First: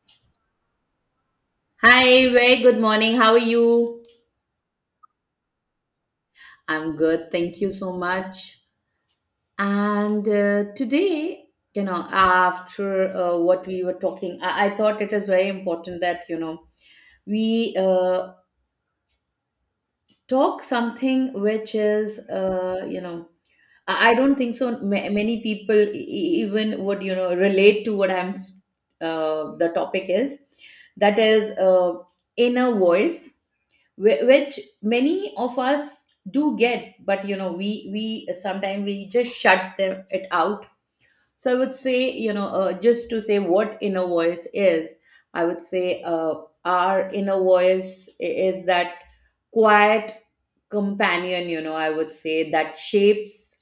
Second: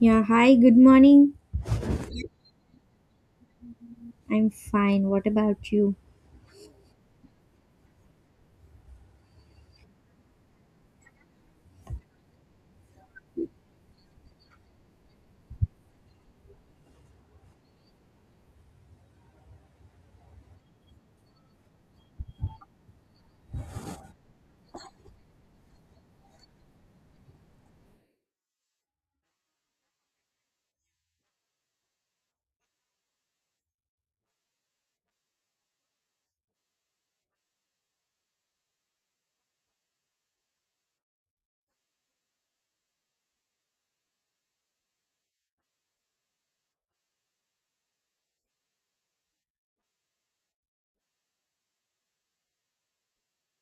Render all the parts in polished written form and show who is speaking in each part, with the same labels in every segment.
Speaker 1: Yeah, hi, good morning.
Speaker 2: Hi, very good morning. How are you?
Speaker 1: I'm fine. What about you?
Speaker 2: I'm good. Thank you so much. And today, after what we were talking, I thought it is very important that, we talk something which is, I don't think so. Many people even would relate to what the topic is. That is inner voice, which many of us do get, but we sometimes we just shut them it out. So I would say, just to say what inner voice is, I would say our inner voice is that quiet companion. I would say that shapes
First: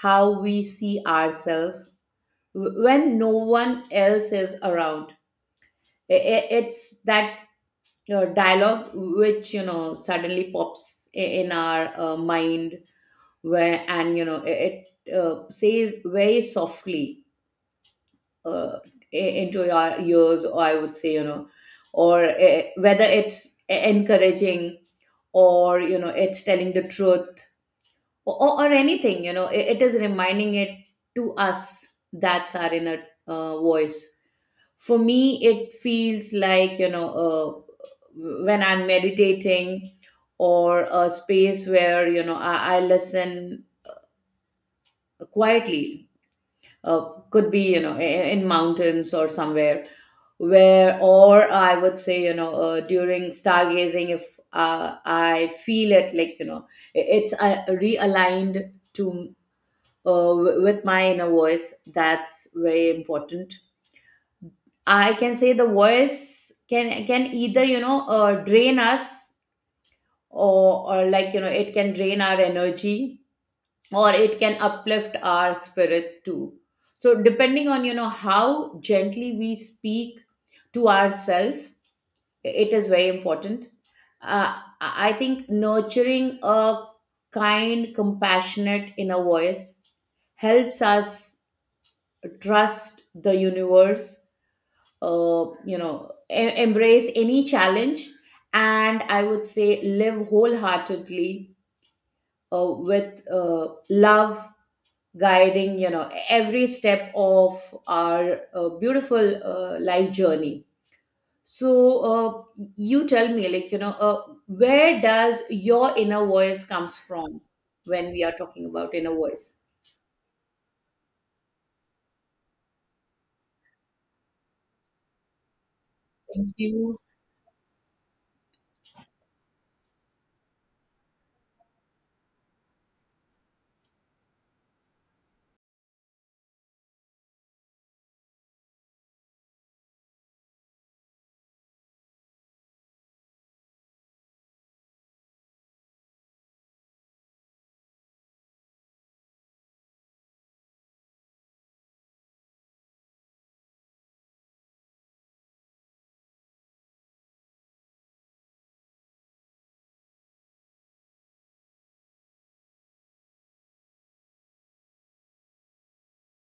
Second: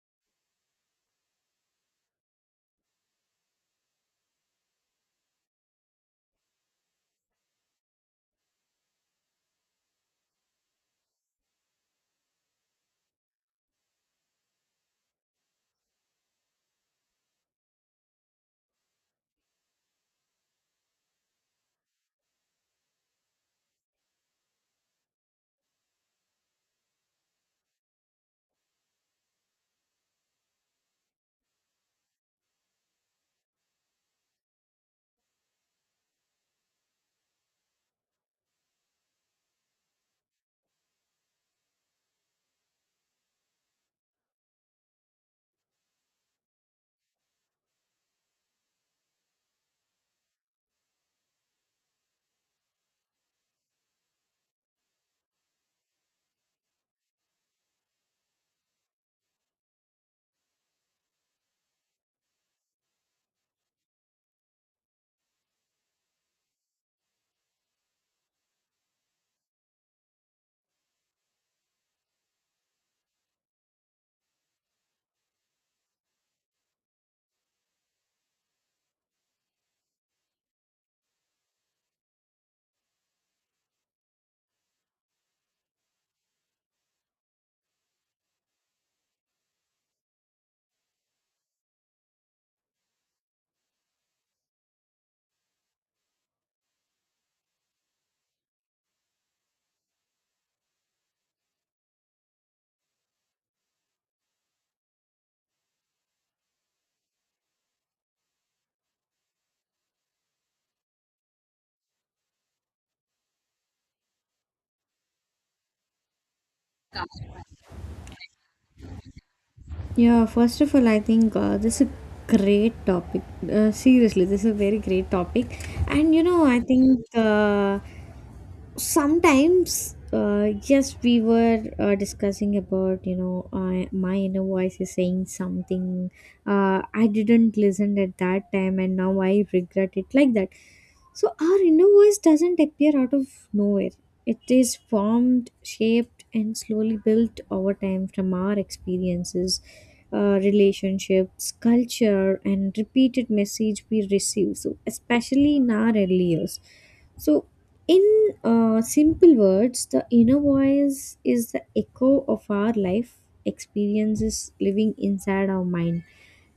Speaker 2: how we see ourselves when no one else is around. It's that dialogue which, suddenly pops in our mind, where, and it says very softly, uh, i- into your ears, or I would say, you know or whether it's encouraging, or it's telling the truth, or anything, it is reminding it to us. That's our inner voice. For me it feels like, when I'm meditating, or a space where, I listen quietly. uh, could be, in mountains or somewhere, where, or I would say, during stargazing, if I feel it like, it's realigned to, with my inner voice. That's very important. I can say the voice can either, drain us, or like, it can drain our energy, or it can uplift our spirit too. So depending on, how gently we speak to ourselves, it is very important. uh, i I think nurturing a kind, compassionate inner voice helps us trust the universe, embrace any challenge, and I would say, live wholeheartedly, with love guiding, every step of our beautiful life journey. So you tell me, like, where does your inner voice comes from, when we are talking about inner voice?
Speaker 1: Yeah, first of all, I think this is a great topic. Seriously, this is a very great topic. And you know,
Speaker 2: Thank
Speaker 1: I
Speaker 2: you,
Speaker 1: think sometimes yes we were discussing about my inner voice is saying something, I didn't listen at that time and now I regret it like that. So our inner voice doesn't appear out of nowhere. It is formed, shaped and slowly built over time from our experiences, relationships, culture and repeated message we receive, so especially in our early years. So in simple words, the inner voice is the echo of our life experiences living inside our mind.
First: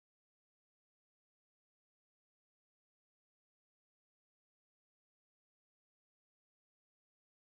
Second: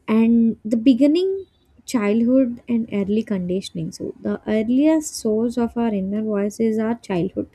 Speaker 1: And the beginning, childhood, and early conditioning. So, the earliest source of our inner voice is our childhood.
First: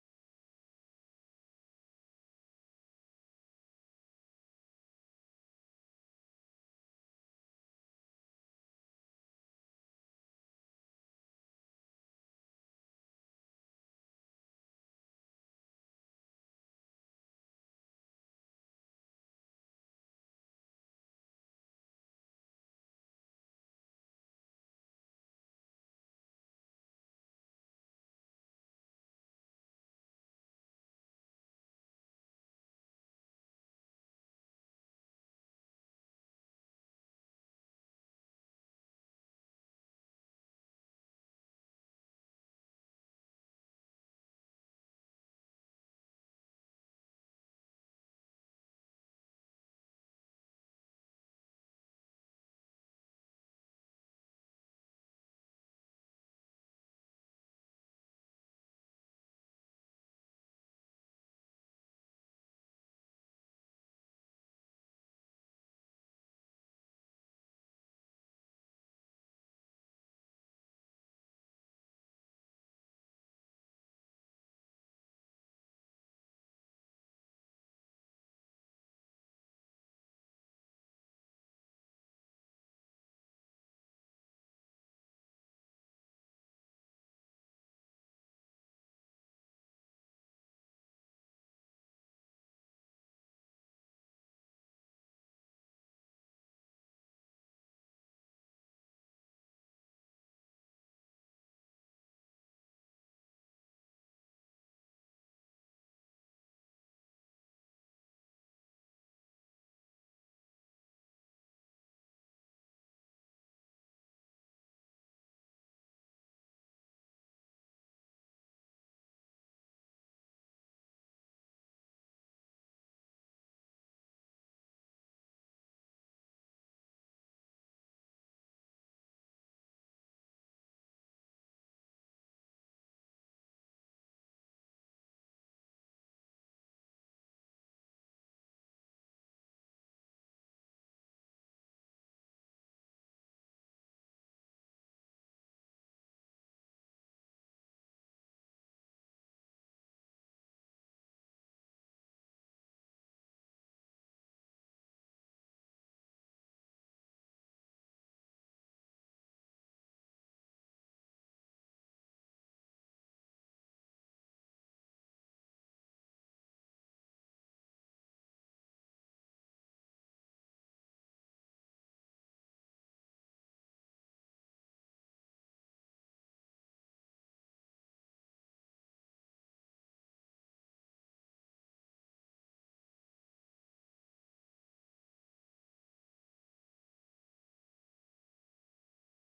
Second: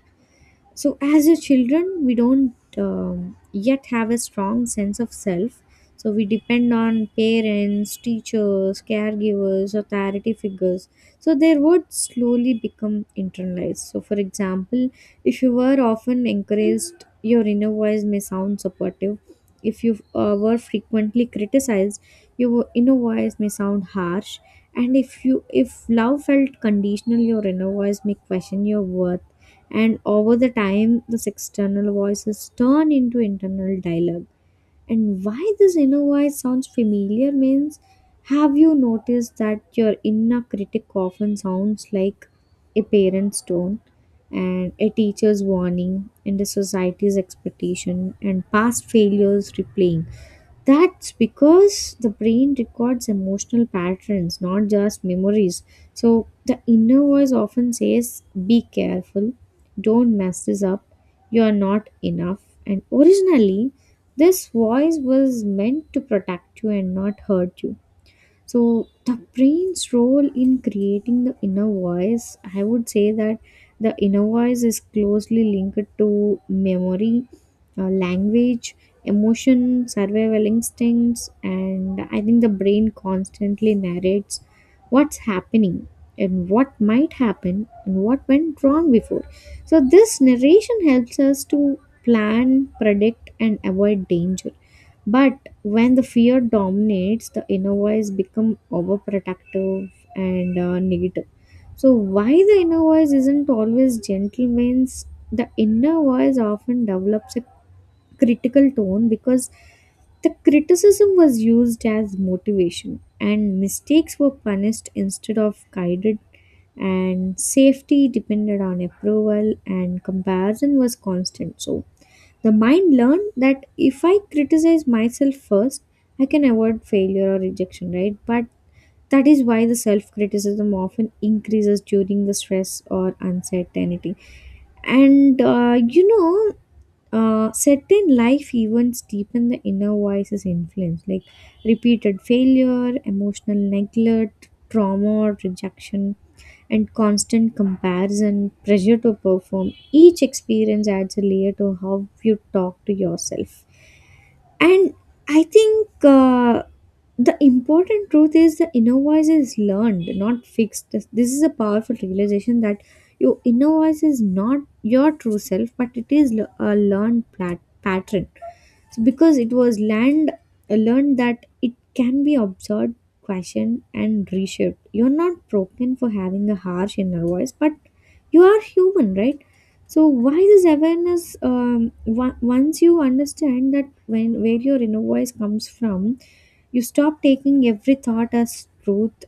Speaker 1: So, as a children, we don't yet have a strong sense of self. So, we depend on parents, teachers, caregivers, authority figures. So, their words slowly become internalized. So, for example, if you were often encouraged, your inner voice may sound supportive. If you were frequently criticized, your inner voice may sound harsh. And if you if love felt conditional, your inner voice may question your worth, and over the time this external voices turn into internal dialogue. And why this inner voice sounds familiar means, have you noticed that your inner critic often sounds like a parent's tone, and a teacher's warning, and a society's expectation, and past failures replaying? That's because the brain records emotional patterns, not just memories. So the inner voice often says, be careful, don't mess this up, you are not enough. And originally, this voice was meant to protect you and not hurt you. So, the brain's role in creating the inner voice, I would say that the inner voice is closely linked to memory, language, emotion, survival instincts, and I think the brain constantly narrates what's happening and what might happen and what went wrong before. So, this narration helps us to plan, predict, and avoid danger. But when the fear dominates, the inner voice become overprotective and negative. So why the inner voice isn't always gentle means the inner voice often develops a critical tone because the criticism was used as motivation, and mistakes were punished instead of guided, and safety depended on approval, and comparison was constant, so the mind learned that if I criticize myself first, I can avoid failure or rejection, right? But that is why the self criticism often increases during the stress or uncertainty. And certain life events deepen the inner voice's influence, like repeated failure, emotional neglect, trauma or rejection, and constant comparison, pressure to perform. Each experience adds a layer to how you talk to yourself. And I think the important truth is the inner voice is learned, not fixed. This is a powerful realization that your inner voice is not your true self, but it is a pattern. So because it was learned, learned that it can be observed, questioned, and reshaped. You're not broken for having a harsh inner voice, but you are human, right? So why this awareness? Once you understand that when where your inner voice comes from, you stop taking every thought as truth.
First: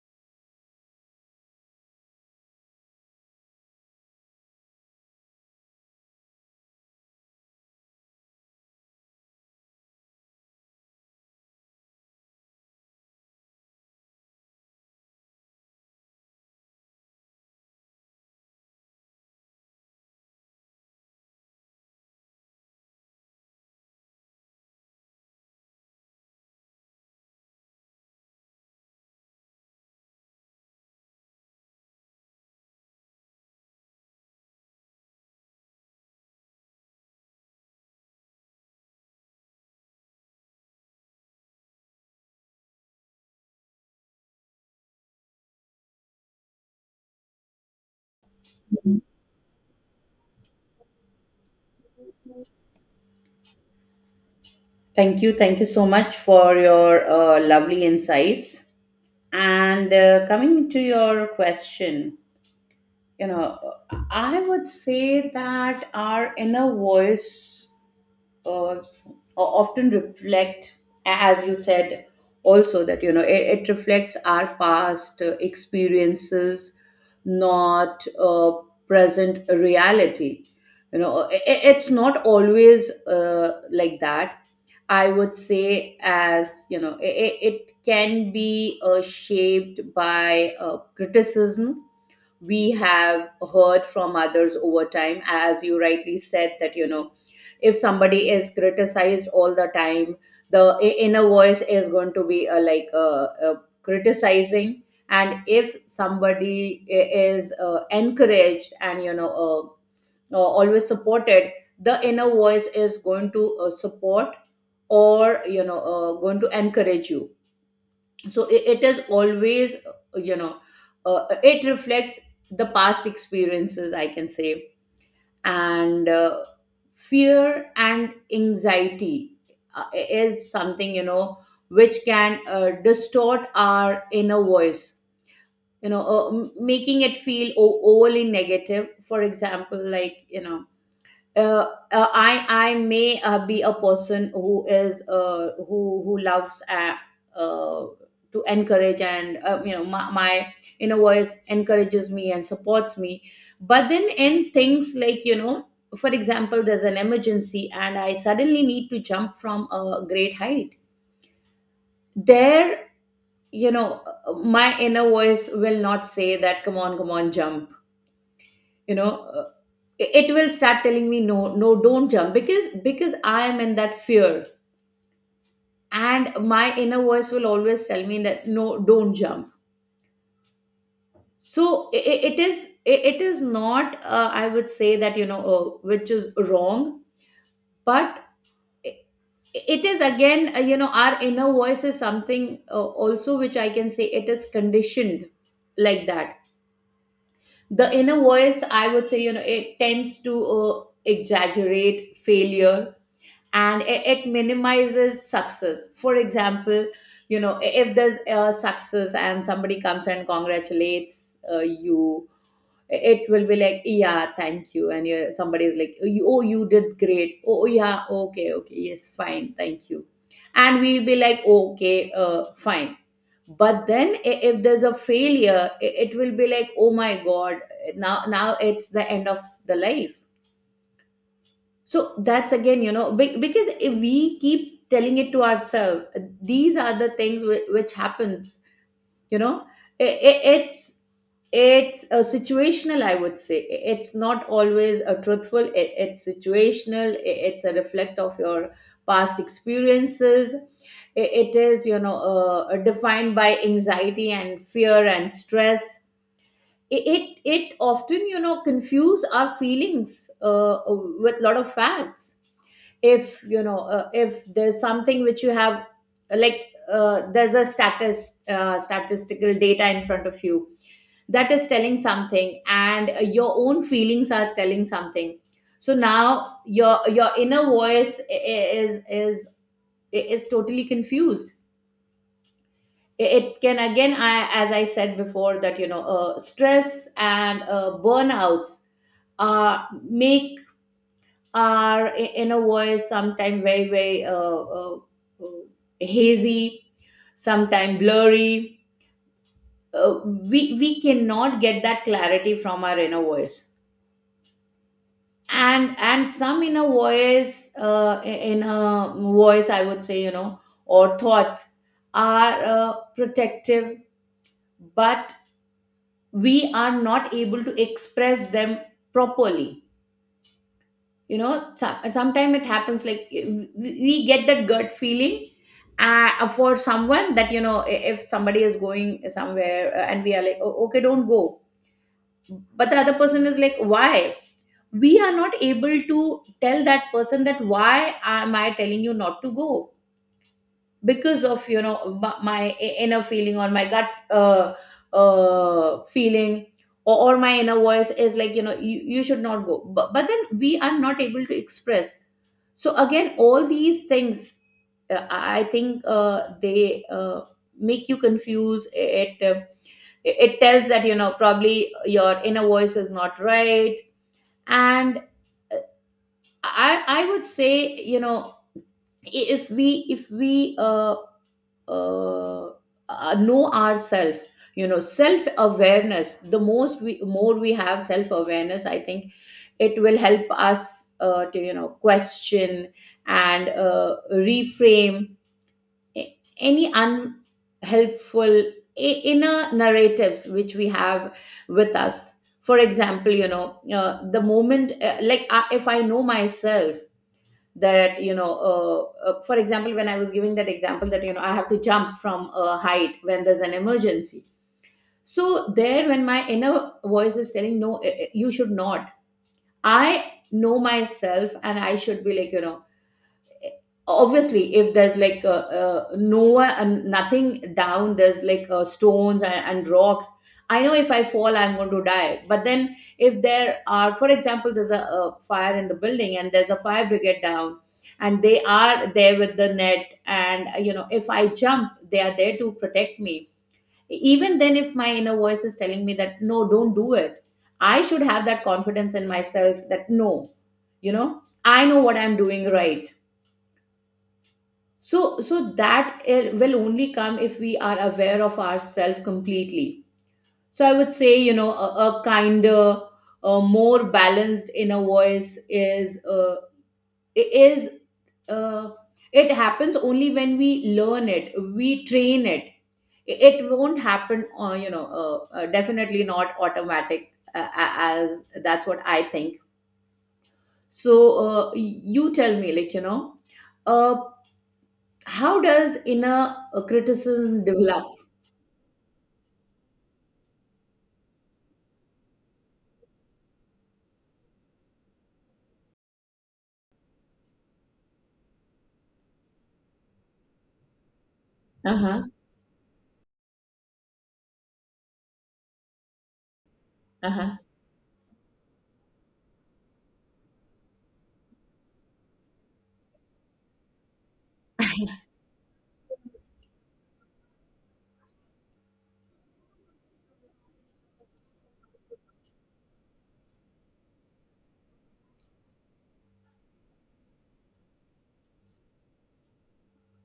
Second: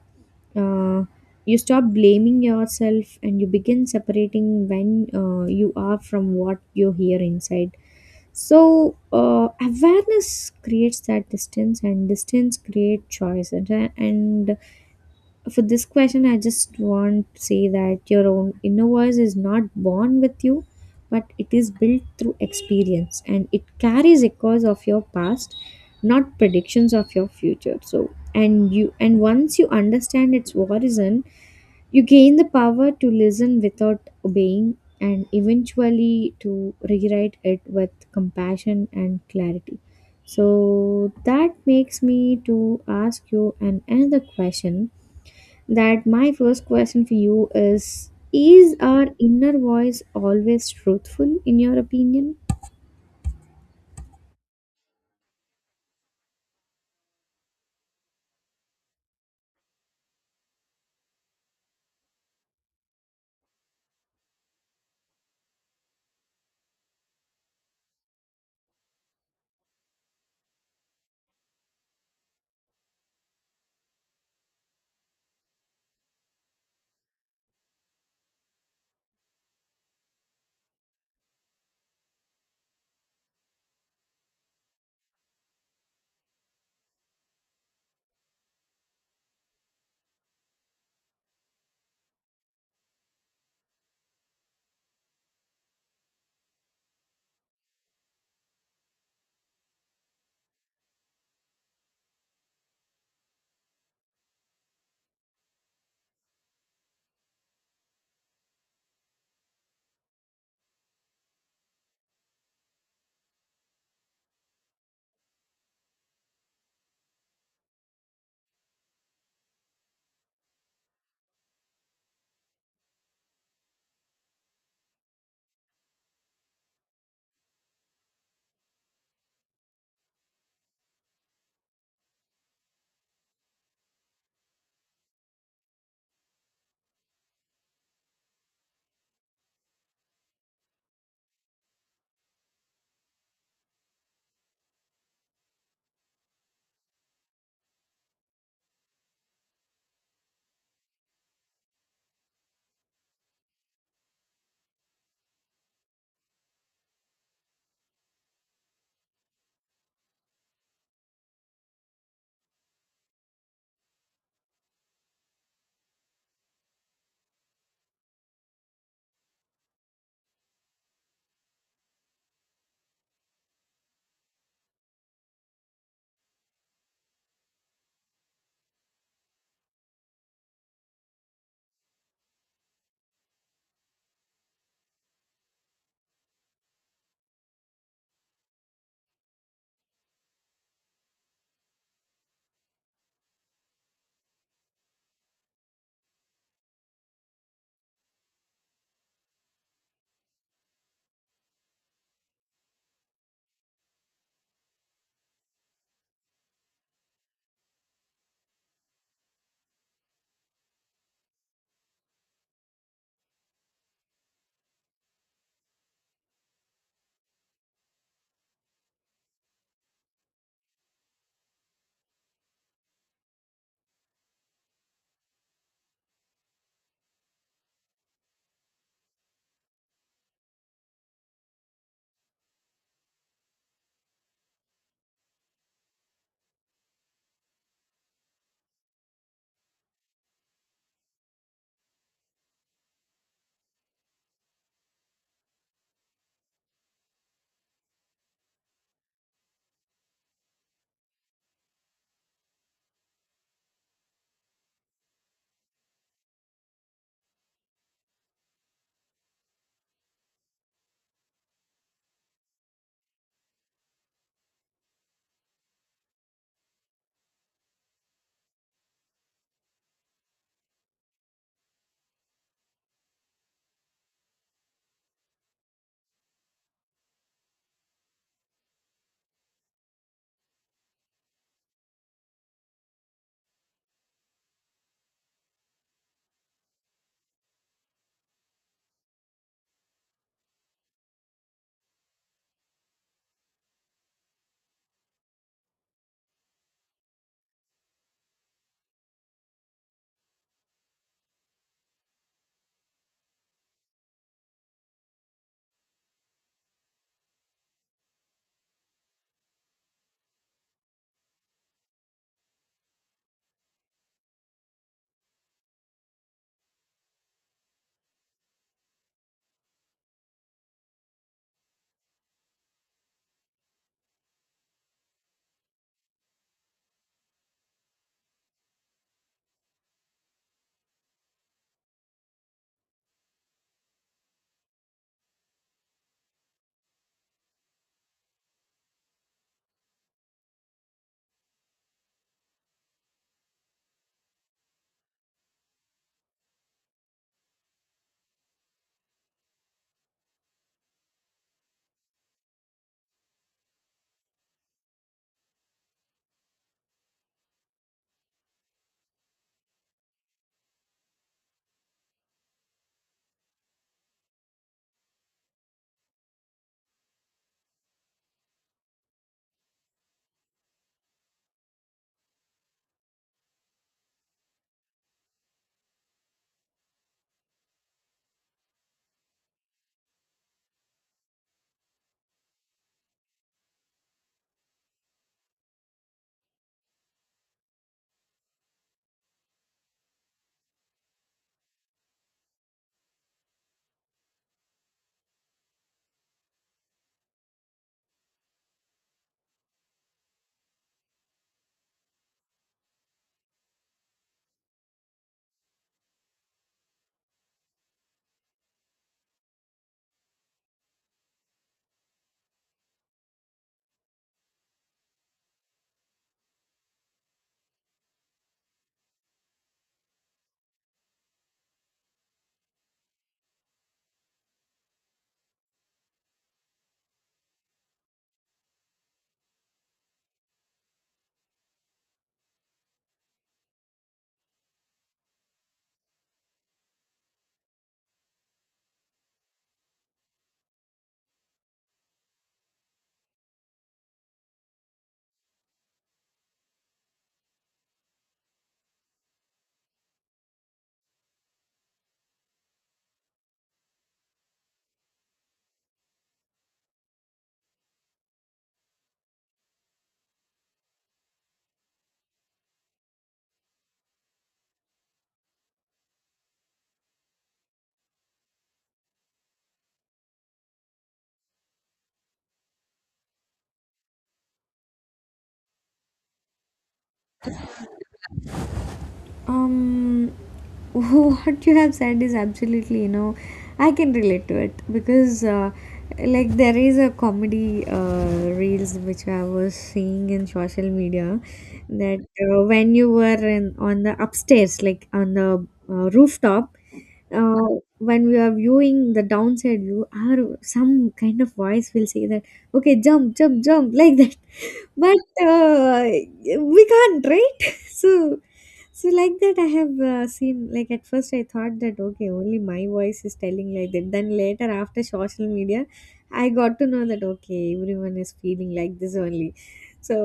Speaker 1: Uh, you stop blaming yourself, and you begin separating when you are from what you hear inside. So awareness creates that distance, and distance creates choice, and for this question, I just want to say that your own inner voice is not born with you, but it is built through experience and it carries echoes of your past, not predictions of your future. So, and you and once you understand its origin, you gain the power to listen without obeying and eventually to rewrite it with compassion and clarity. So that makes me to ask you an another question, that my first question for you is our inner voice always truthful, in your opinion?
Speaker 2: thank you, thank you so much for your lovely insights. And coming to your question, you know, I would say that our inner voice uh, often reflect, as you said also, that it reflects our past experiences, not present reality. It's not always like that. I would say, as you know, it can be shaped by criticism we have heard from others over time. As you rightly said, that, if somebody is criticized all the time, the inner voice is going to be, like, criticizing. And if somebody is encouraged and, always supported, the inner voice is going to support, or going to encourage you. So it is always, you know it reflects the past experiences, I can say. And fear and anxiety is something, which can distort our inner voice. Making it feel overly negative, for example, like, uh, I may be a person who is, who loves, uh, to encourage. And my inner voice encourages me and supports me. But then, in things like, for example, there's an emergency and I suddenly need to jump from a great height. There, you know, my inner voice will not say that, "Come on, come on, jump." You know, uh, it will start telling me, no, no, don't jump, because I am in that fear, and my inner voice will always tell me that, no, don't jump. So it is not, I would say that, which is wrong. But i- it is again, our inner voice is something, also, which I can say, it is conditioned, like that. The inner voice, I would say, it tends to exaggerate failure, and it minimizes success, for example. If there's a success, and somebody comes and congratulates you, it will be like, yeah, thank you. And you, somebody is like, oh, you did great. Oh, yeah, okay, okay, yes, fine, thank you. And we'll be like, okay, fine. But then, if there's a failure, it will be like, oh my god, now it's the end of the life. So that's again, you know, because if we keep telling it to ourselves, these are the things which happens. You know, I- I- it's it's a situational. I would say, it's not always a truthful. It's situational. It's a reflect of your past experiences. It is, you know, defined by anxiety and fear and stress. I- It it often, you know, confuse our feelings uh, with lot of facts. If if there's something which you have, like, there's a status statistical data in front of you that is telling something, and your own feelings are telling something. So now your inner voice is totally confused. It can again, as I said before, that, stress and burnouts make our inner voice sometimes very, very uh, uh, hazy, sometimes blurry. We cannot get that clarity from our inner voice. And some inner voice, inner voice, I would say, or thoughts, are protective, but we are not able to express them properly. You know, so sometimes it happens like, we get that gut feeling for someone, that, if somebody is going somewhere, and we are like, "Oh, okay, don't go," but the other person is like, why? We are not able to tell that person that, why am I telling you not to go? Because of, you know, my inner feeling, or my gut, uh, feeling, or my inner voice is like, you know, you should not go, but then we are not able to express. So again, all these things, I think, they make you confuse. It tells that, you know, probably your inner voice is not right. And I would say, you know, if we uh, know ourselves, you know, self awareness, the most we more we have self awareness, I think, it will help us to, question and reframe any unhelpful inner narratives which we have with us. For example, the moment, like, if I know myself, that, for example, when I was giving that example, that, you know, I have to jump from a height when there's an emergency, so there, when my inner voice is telling, no, you should not, I know myself, and I should be like, you know, obviously, if there's like, no, and nothing down, there's like, stones and rocks. I know if I fall, I'm going to die. But then, if there are, for example, there's a fire in the building, and there's a fire brigade down, and they are there with the net, and you know, if I jump, they are there to protect me. Even then, if my inner voice is telling me that, no, don't do it, I should have that confidence in myself that, no, you know, I know what I'm doing, right? So that, it will only come if we are aware of ourselves completely. So I would say, you know, a kinder, a more balanced inner voice is, is, uh, it happens only when we learn it, we train it. It won't happen, definitely not automatic, as that's what I think. So uh, you tell me, like, uh, how does inner criticism develop?
Speaker 1: Um, what you have said is absolutely, you know, I can relate to it because, like, there is a comedy reels which I was seeing in social media, that
Speaker 2: Uh-huh.
Speaker 1: when you were in on the upstairs, like on the rooftop,
Speaker 2: Uh-huh.
Speaker 1: uh, when we are viewing the downside view, our some kind of voice will say that, okay, jump, jump, jump, like that, but we can't, right? So like that, I have seen. Like at first, I thought that okay, only my voice is telling like that. Then later, after social media, I got to know that okay, everyone is feeling like this only. So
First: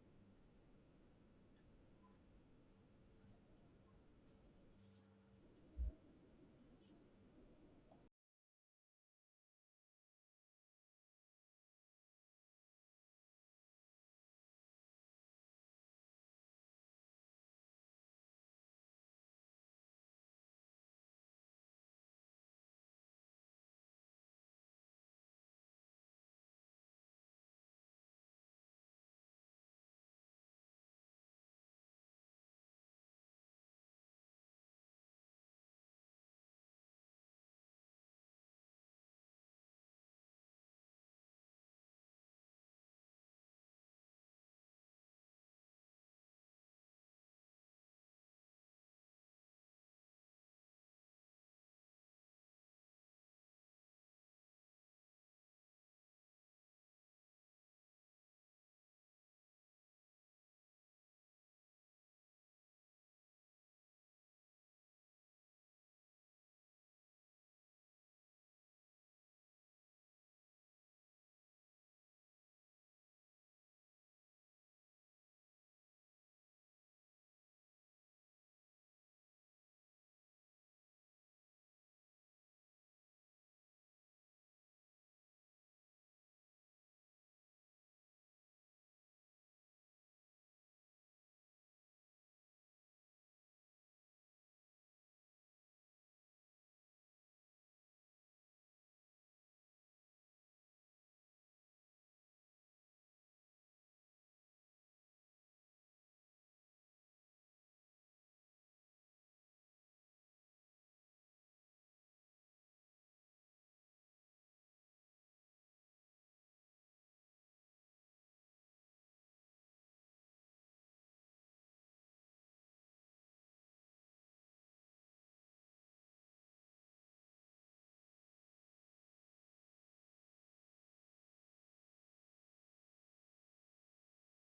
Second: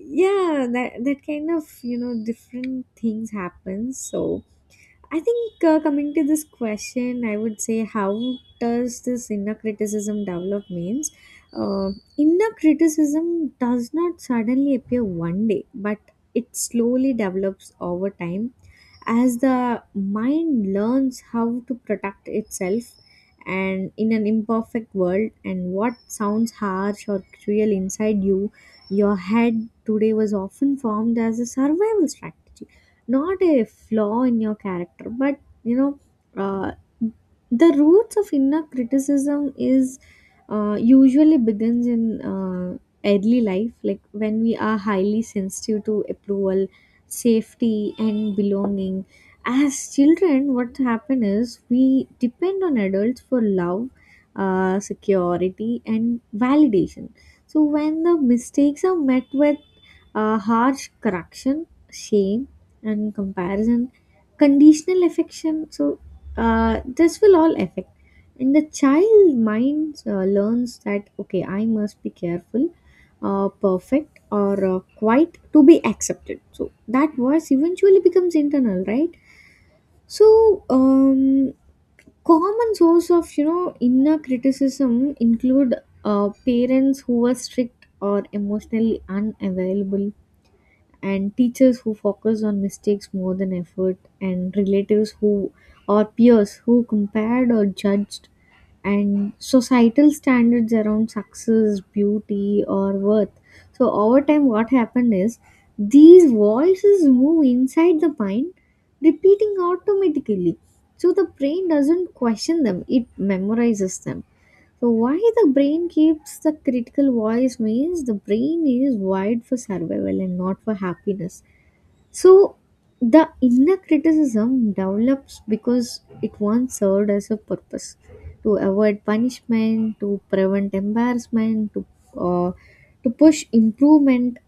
Speaker 1: yeah, that kind of you know different things happen. So I think coming to this question, I would say how does this inner criticism develop means, uh, inner criticism does not suddenly appear one day, but it slowly develops over time as the mind learns how to protect itself, and in an imperfect world, and what sounds harsh or cruel inside you your head today was often formed as a survival strategy, not a flaw in your character, but you know, uh, the roots of inner criticism is usually begins in uh, early life, like when we are highly sensitive to approval, safety and belonging. As children what happens is we depend on adults for love, security and validation. So when the mistakes are met with harsh correction, shame and comparison, conditional affection. So, this will all affect. And the child mind learns that, okay, I must be careful, perfect, or quiet to be accepted. So, that voice eventually becomes internal, right? So, common source of you know inner criticism include parents who were strict or emotionally unavailable, and teachers who focus on mistakes more than effort, and relatives who or peers who compared or judged, and societal standards around success, beauty or worth. So over time what happened is these voices move inside the mind, repeating automatically. So the brain doesn't question them, it memorizes them. So why the brain keeps the critical voice means the brain is wired for survival and not for happiness. So the inner criticism develops because it once served as a purpose, to avoid punishment, to prevent embarrassment, uh, to push improvement,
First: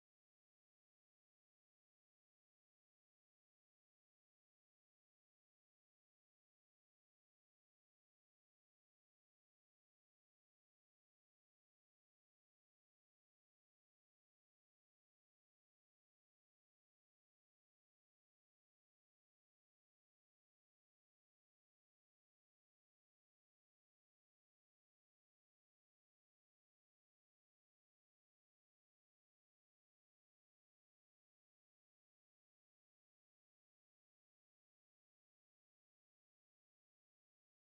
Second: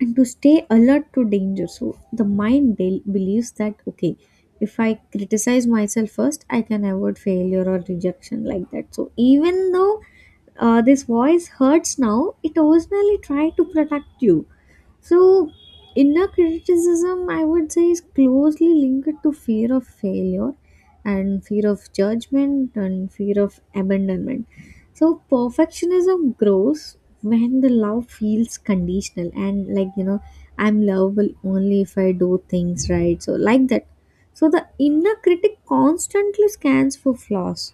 Speaker 1: and to stay alert to danger. So the mind believes that okay, if I criticize myself first, I can avoid failure or rejection like that. So even though this voice hurts now, it originally tried to protect you. So, inner criticism, I would say, is closely linked to fear of failure and fear of judgment and fear of abandonment. So, perfectionism grows when the love feels conditional and, like, you know, I'm lovable only if I do things right. So, like that. So, the inner critic constantly scans for flaws,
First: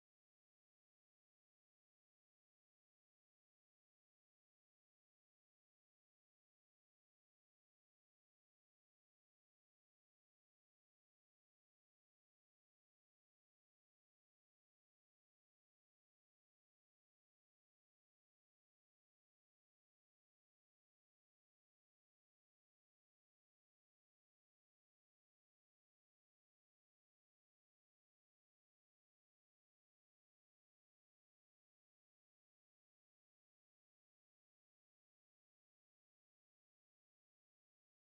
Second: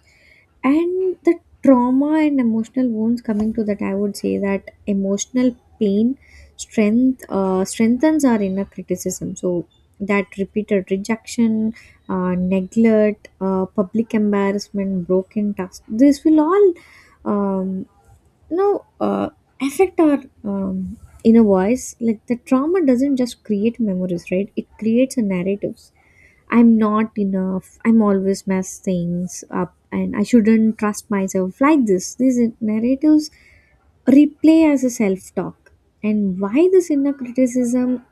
Speaker 1: and the trauma and emotional wounds, coming to that I would say that emotional pain strengthens our inner criticism. So that repeated rejection, neglect, public embarrassment, broken trust, this will all um, now, uh, affect our inner voice. Like the trauma doesn't just create memories, right? It creates a narratives. I'm not enough. I'm always mess things up, and I shouldn't trust myself like this. These narratives replay as a self talk. And why this inner criticism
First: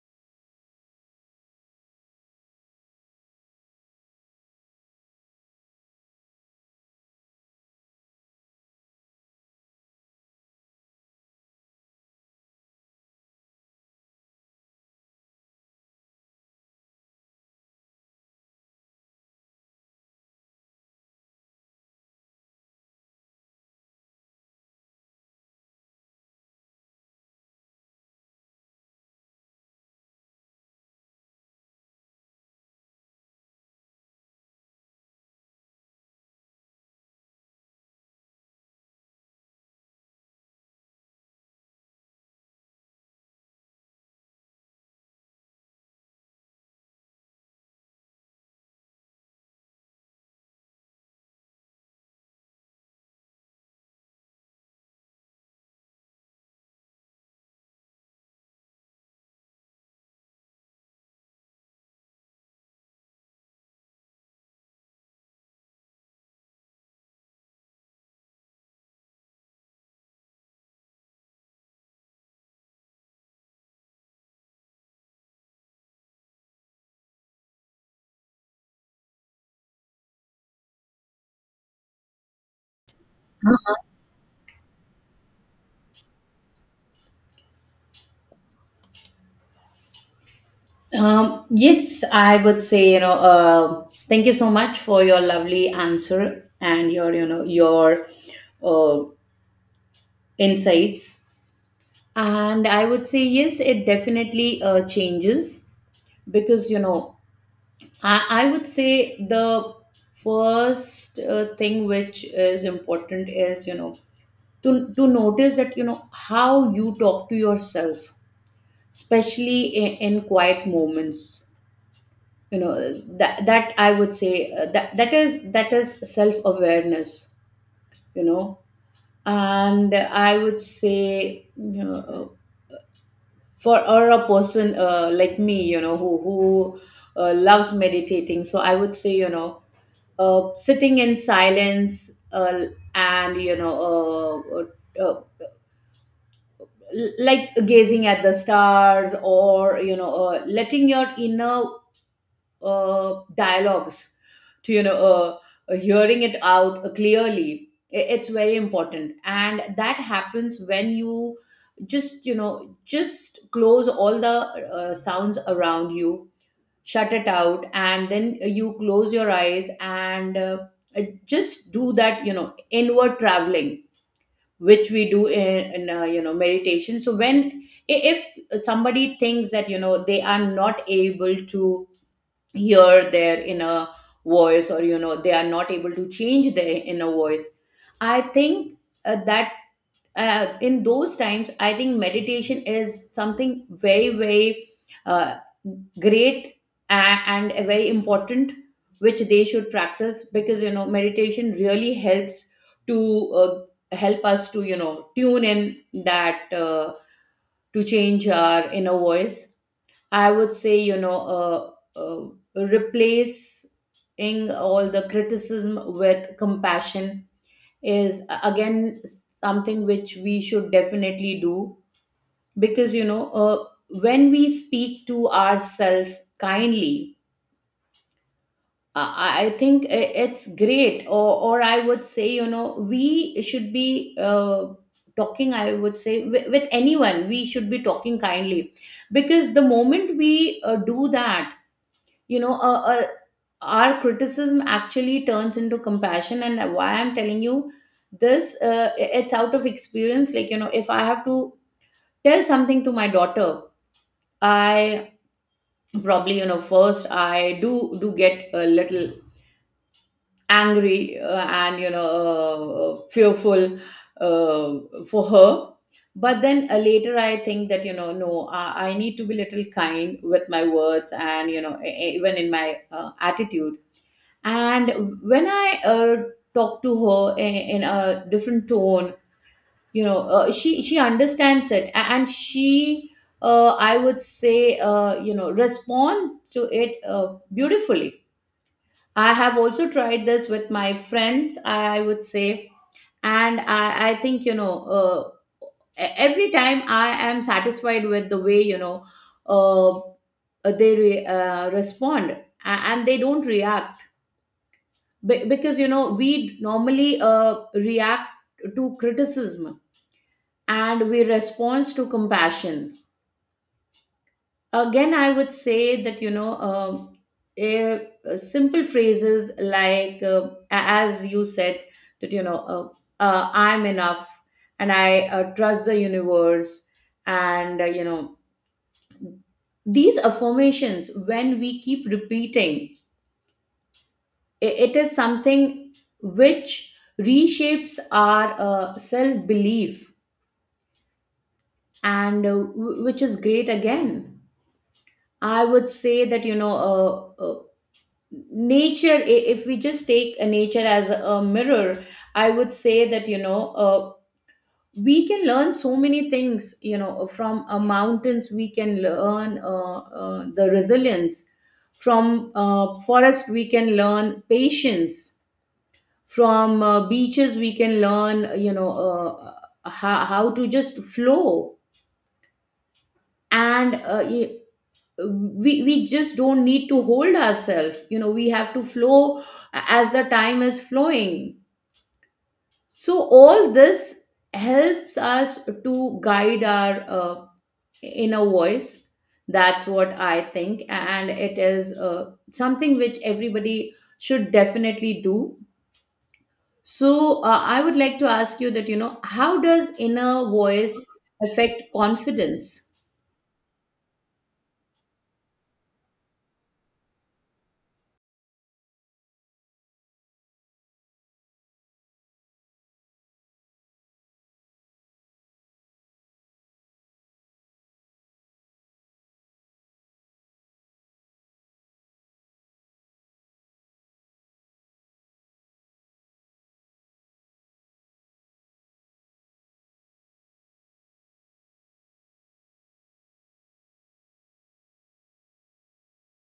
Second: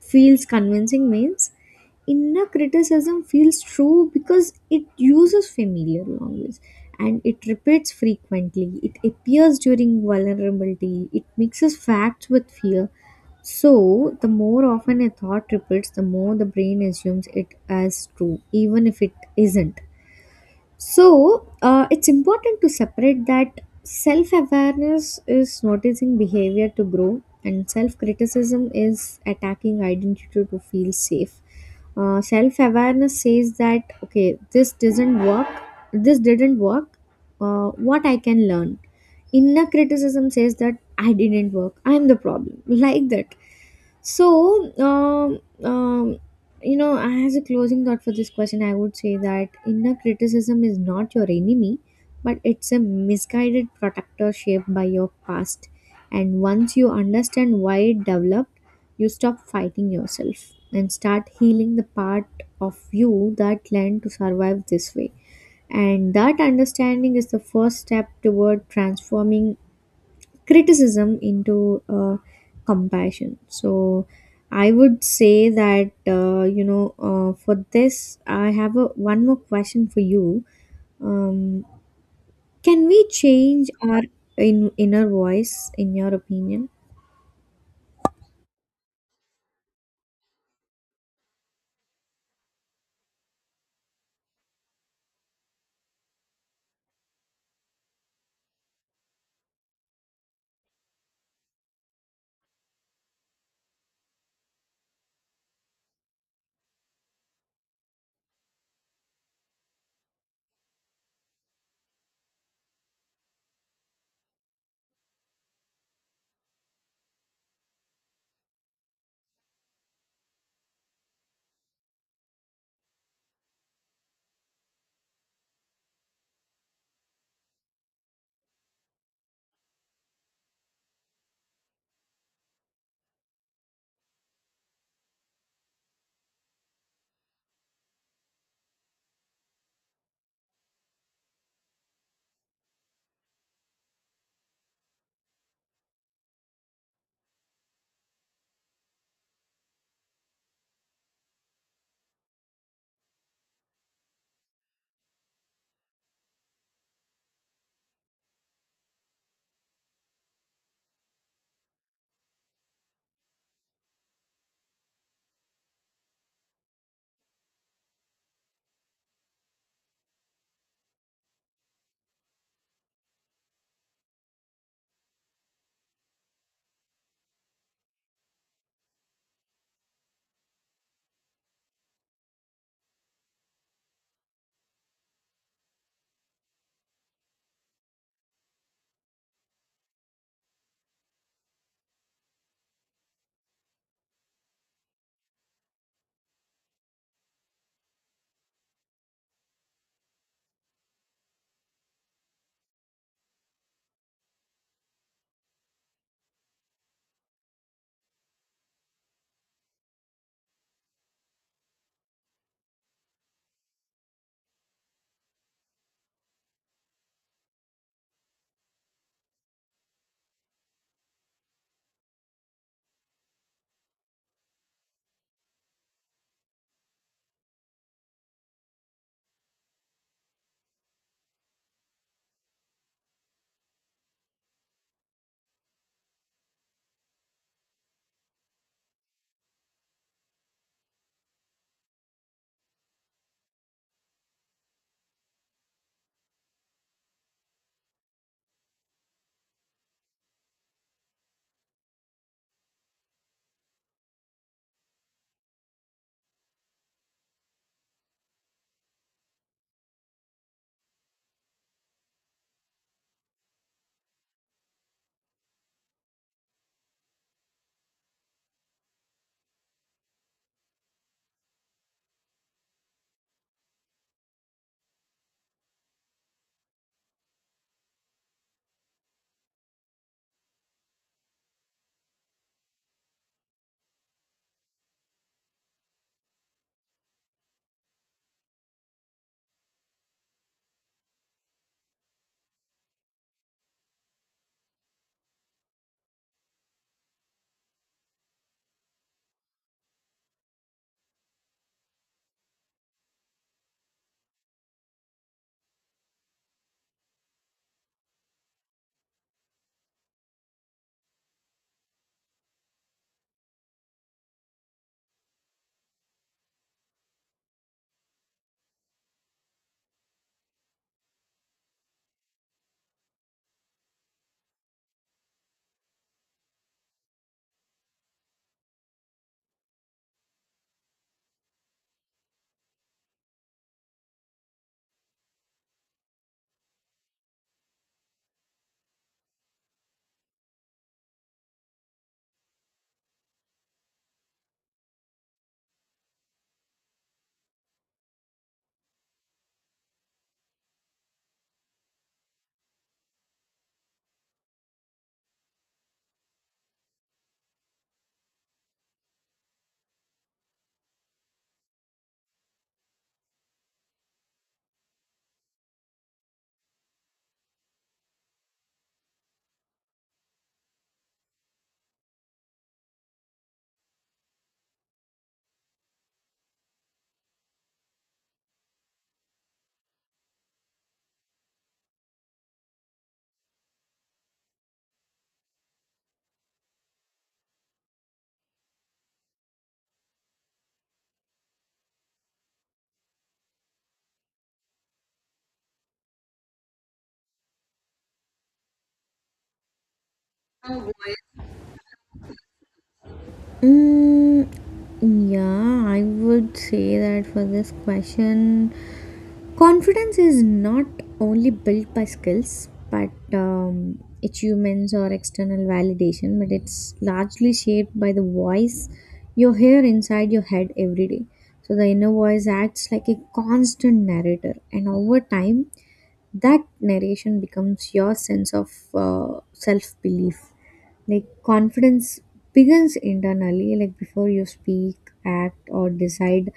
Speaker 1: feels convincing means, inner criticism feels true because it uses familiar language, and it repeats frequently, it appears during vulnerability, it mixes facts with fear. So the more often a thought repeats, the more the brain assumes it as true, even if it isn't. So it's important to separate that self awareness is noticing behavior to grow, and self criticism is attacking identity to feel safe. Self awareness says that, okay, this doesn't work, this didn't work, what I can learn. Inner criticism says that I didn't work, I'm the problem, like that. So you know, as a closing thought for this question, I would say that inner criticism is not your enemy, but it's a misguided protector shaped by your past. And once you understand why it developed, you stop fighting yourself and start healing the part of you that learned to survive this way. And that understanding is the first step toward transforming criticism into compassion. So I would say that for this I have a one more question for you. um, can we change our inner voice in your opinion?
Speaker 2: Yes, I would say, you know, thank you so much for your lovely answer and your, you know, your uh, insights. And I would say, yes, it definitely changes because I would say the first thing which is important is, to notice how you talk to yourself, especially in quiet moments, you know that that I would say that is self awareness, you know. And I would say, you know, for or a person like me, you know who loves meditating. So I would say, you know, sitting in silence, and you know, like gazing at the stars, or you know, letting your inner dialogues, to, you know, hearing it out clearly, it's very important. And that happens when you just, you know, just close all the sounds around you, shut it out, and then you close your eyes and just do that, you know, inward traveling, which we do in, you know, meditation. So when, if somebody thinks that, you know, they are not able to hear their inner voice, or, you know, they are not able to change their inner voice, I think that in those times, I think meditation is something very, very uh, great and very important, which they should practice, because, you know, meditation really helps to help us to, you know, tune in that to change our inner voice. I would say, you know, uh, uh, replacing all the criticism with compassion is, again, something which we should definitely do, because, you know, when we speak to ourselves kindly, I think it's great. Or I would say, you know, we should be talking, I would say, with anyone. We should be talking kindly, because the moment we do that, you know, our criticism actually turns into compassion. And why I'm telling you this, it's out of experience. Like, you know, if I have to tell something to my daughter, I probably, you know, first I do get a little angry, and, you know, fearful for her. But then later I think that, you know, no, I need to be little kind with my words, and, you know, even in my attitude. And when I talk to her in a different tone, you know, she understands it, and she, I would say, you know, respond to it beautifully. I have also tried this with my friends, I would say, and I think, you know, uh, every time I am satisfied with the way, you know, uh, they respond and they don't react. Because, you know, we normally react to criticism, and we respond to compassion. Again, I would say that, you know, eh, simple phrases like, as you said, that, you know, I'm enough, and I trust the universe. And, you know, these affirmations, when we keep repeating, it is something which reshapes our self belief, and, which is great. Again, I would say that, you know uh, uh, nature, if we just take a nature as a mirror, I would say that, you know, uh, we can learn so many things, you know. From mountains we can learn the resilience, from forest we can learn patience, from beaches we can learn, you know, how to just flow. And we just don't need to hold ourselves you know we have to flow as the time is flowing. So all this helps us to guide our inner voice. That's what I think, and it is something which everybody should definitely do. So, I would like to ask you that, you know, how does inner voice affect confidence?
Speaker 1: mm, yeah I would say that for this question, confidence is not only built by skills, but achievements or external validation, but it's largely shaped by the voice you hear inside your head every day. So the inner voice acts like a constant narrator, and over time, that narration becomes your sense of self belief. Like confidence begins internally, like before you speak, act, or decide,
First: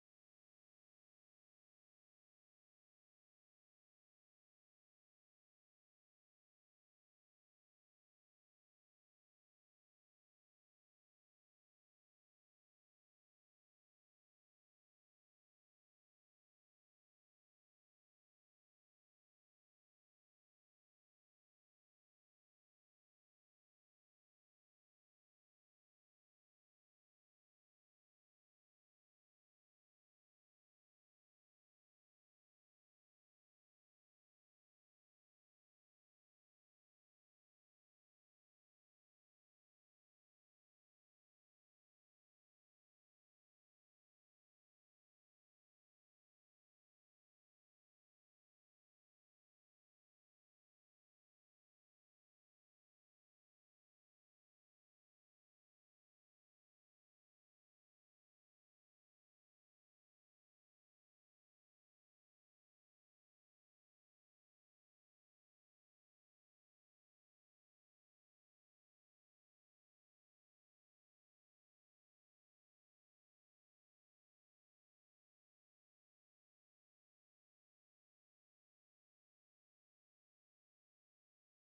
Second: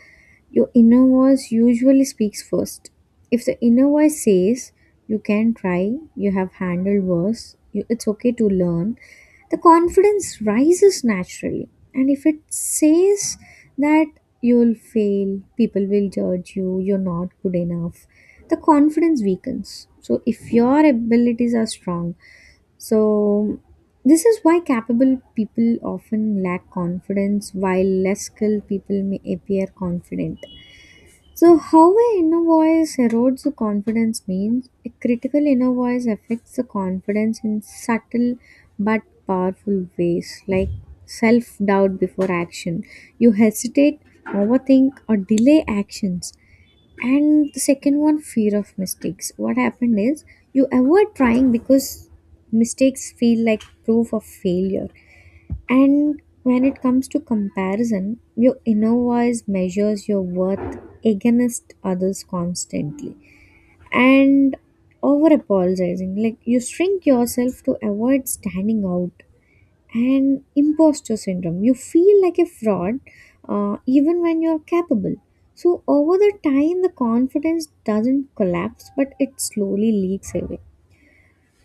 Speaker 1: your inner voice usually speaks first. If the inner voice says, you can try, you have handled worse, you, it's okay to learn, the confidence rises naturally. And if it says that you'll fail, people will judge you, you're not good enough, the confidence weakens. So if your abilities are strong, so this is why capable people often lack confidence, while less skilled people may appear confident. So, how an inner voice erodes the confidence means, a critical inner voice affects the confidence in subtle but powerful ways, like self doubt before action. You hesitate, overthink, or delay actions. And the second one, fear of mistakes. What happened is you avoid trying because mistakes feel like proof of failure. And when it comes to comparison, your inner voice measures your worth against others constantly. And over apologizing, like you shrink yourself to avoid standing out. And imposter syndrome, you feel like a fraud even when you're capable. So, over the time, the confidence doesn't collapse but it slowly leaks away.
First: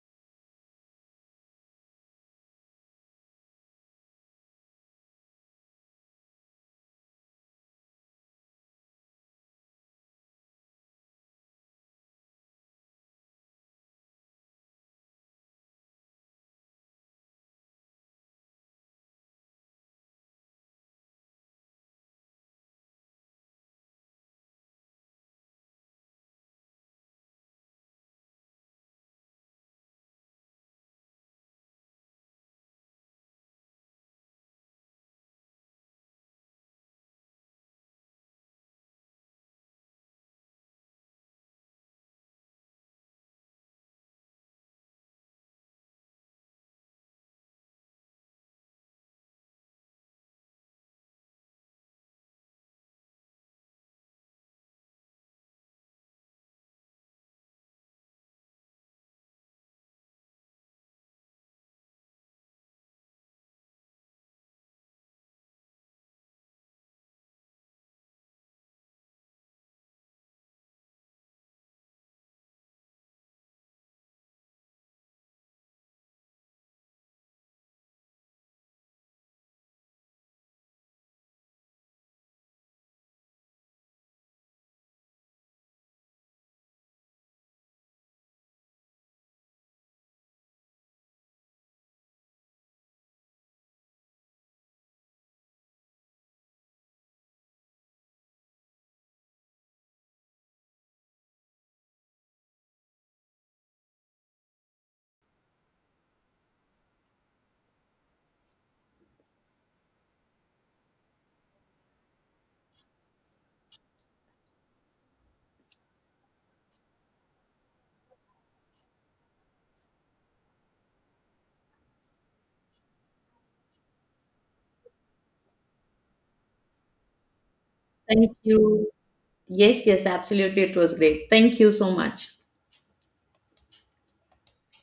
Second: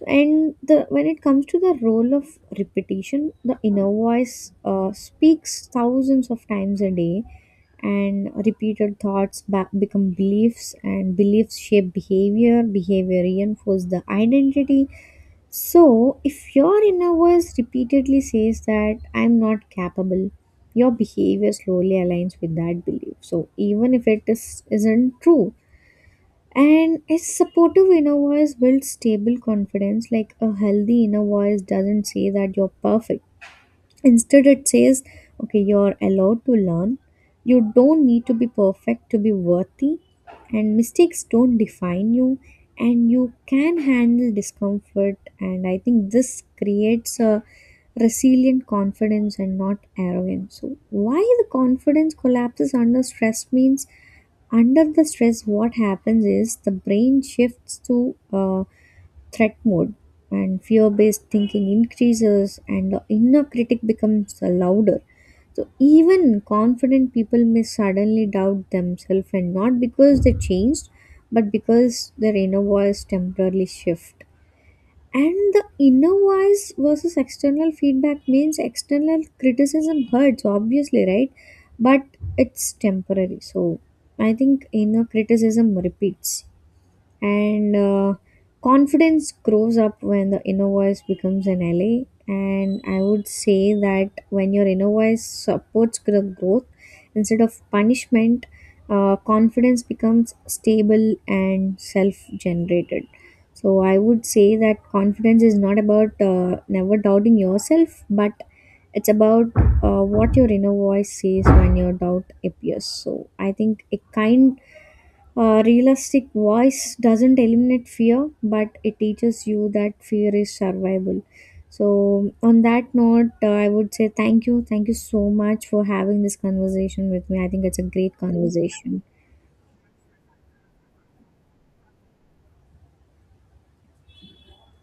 Speaker 1: And the when it comes to the role of repetition, the inner voice speaks thousands of times a day, and repeated thoughts become beliefs, and beliefs shape behavior, behavior reinforce the identity. So if your inner voice repeatedly says that I'm not capable, your behavior slowly aligns with that belief, so even if it is isn't true. And a supportive inner voice builds stable confidence. Like a healthy inner voice doesn't say that you're perfect. Instead, it says, okay, you're allowed to learn. You don't need to be perfect to be worthy, and mistakes don't define you, and you can handle discomfort. And I think this creates a resilient confidence and not arrogance. So, why the confidence collapses under stress means, under the stress, what happens is the brain shifts to threat mode, and fear based thinking increases, and the inner critic becomes louder. So even confident people may suddenly doubt themselves, and not because they changed, but because their inner voice temporarily shift. And the inner voice versus external feedback means external criticism hurts obviously right, but it's temporary. So I think inner criticism repeats, and confidence grows up when the inner voice becomes an ally. And I would say that when your inner voice supports growth instead of punishment, confidence becomes stable and self generated. So I would say that confidence is not about never doubting yourself, but it's about what your inner voice says when your doubt appears. So I think a kind, a realistic voice doesn't eliminate fear, but it teaches you that fear is survival. So, on that note, I would say thank you. Thank you so much for having this conversation with me. I think it's a great
Speaker 2: Thank you.
Speaker 1: conversation.
Speaker 2: Yes, yes, absolutely. It was great. Thank you so much.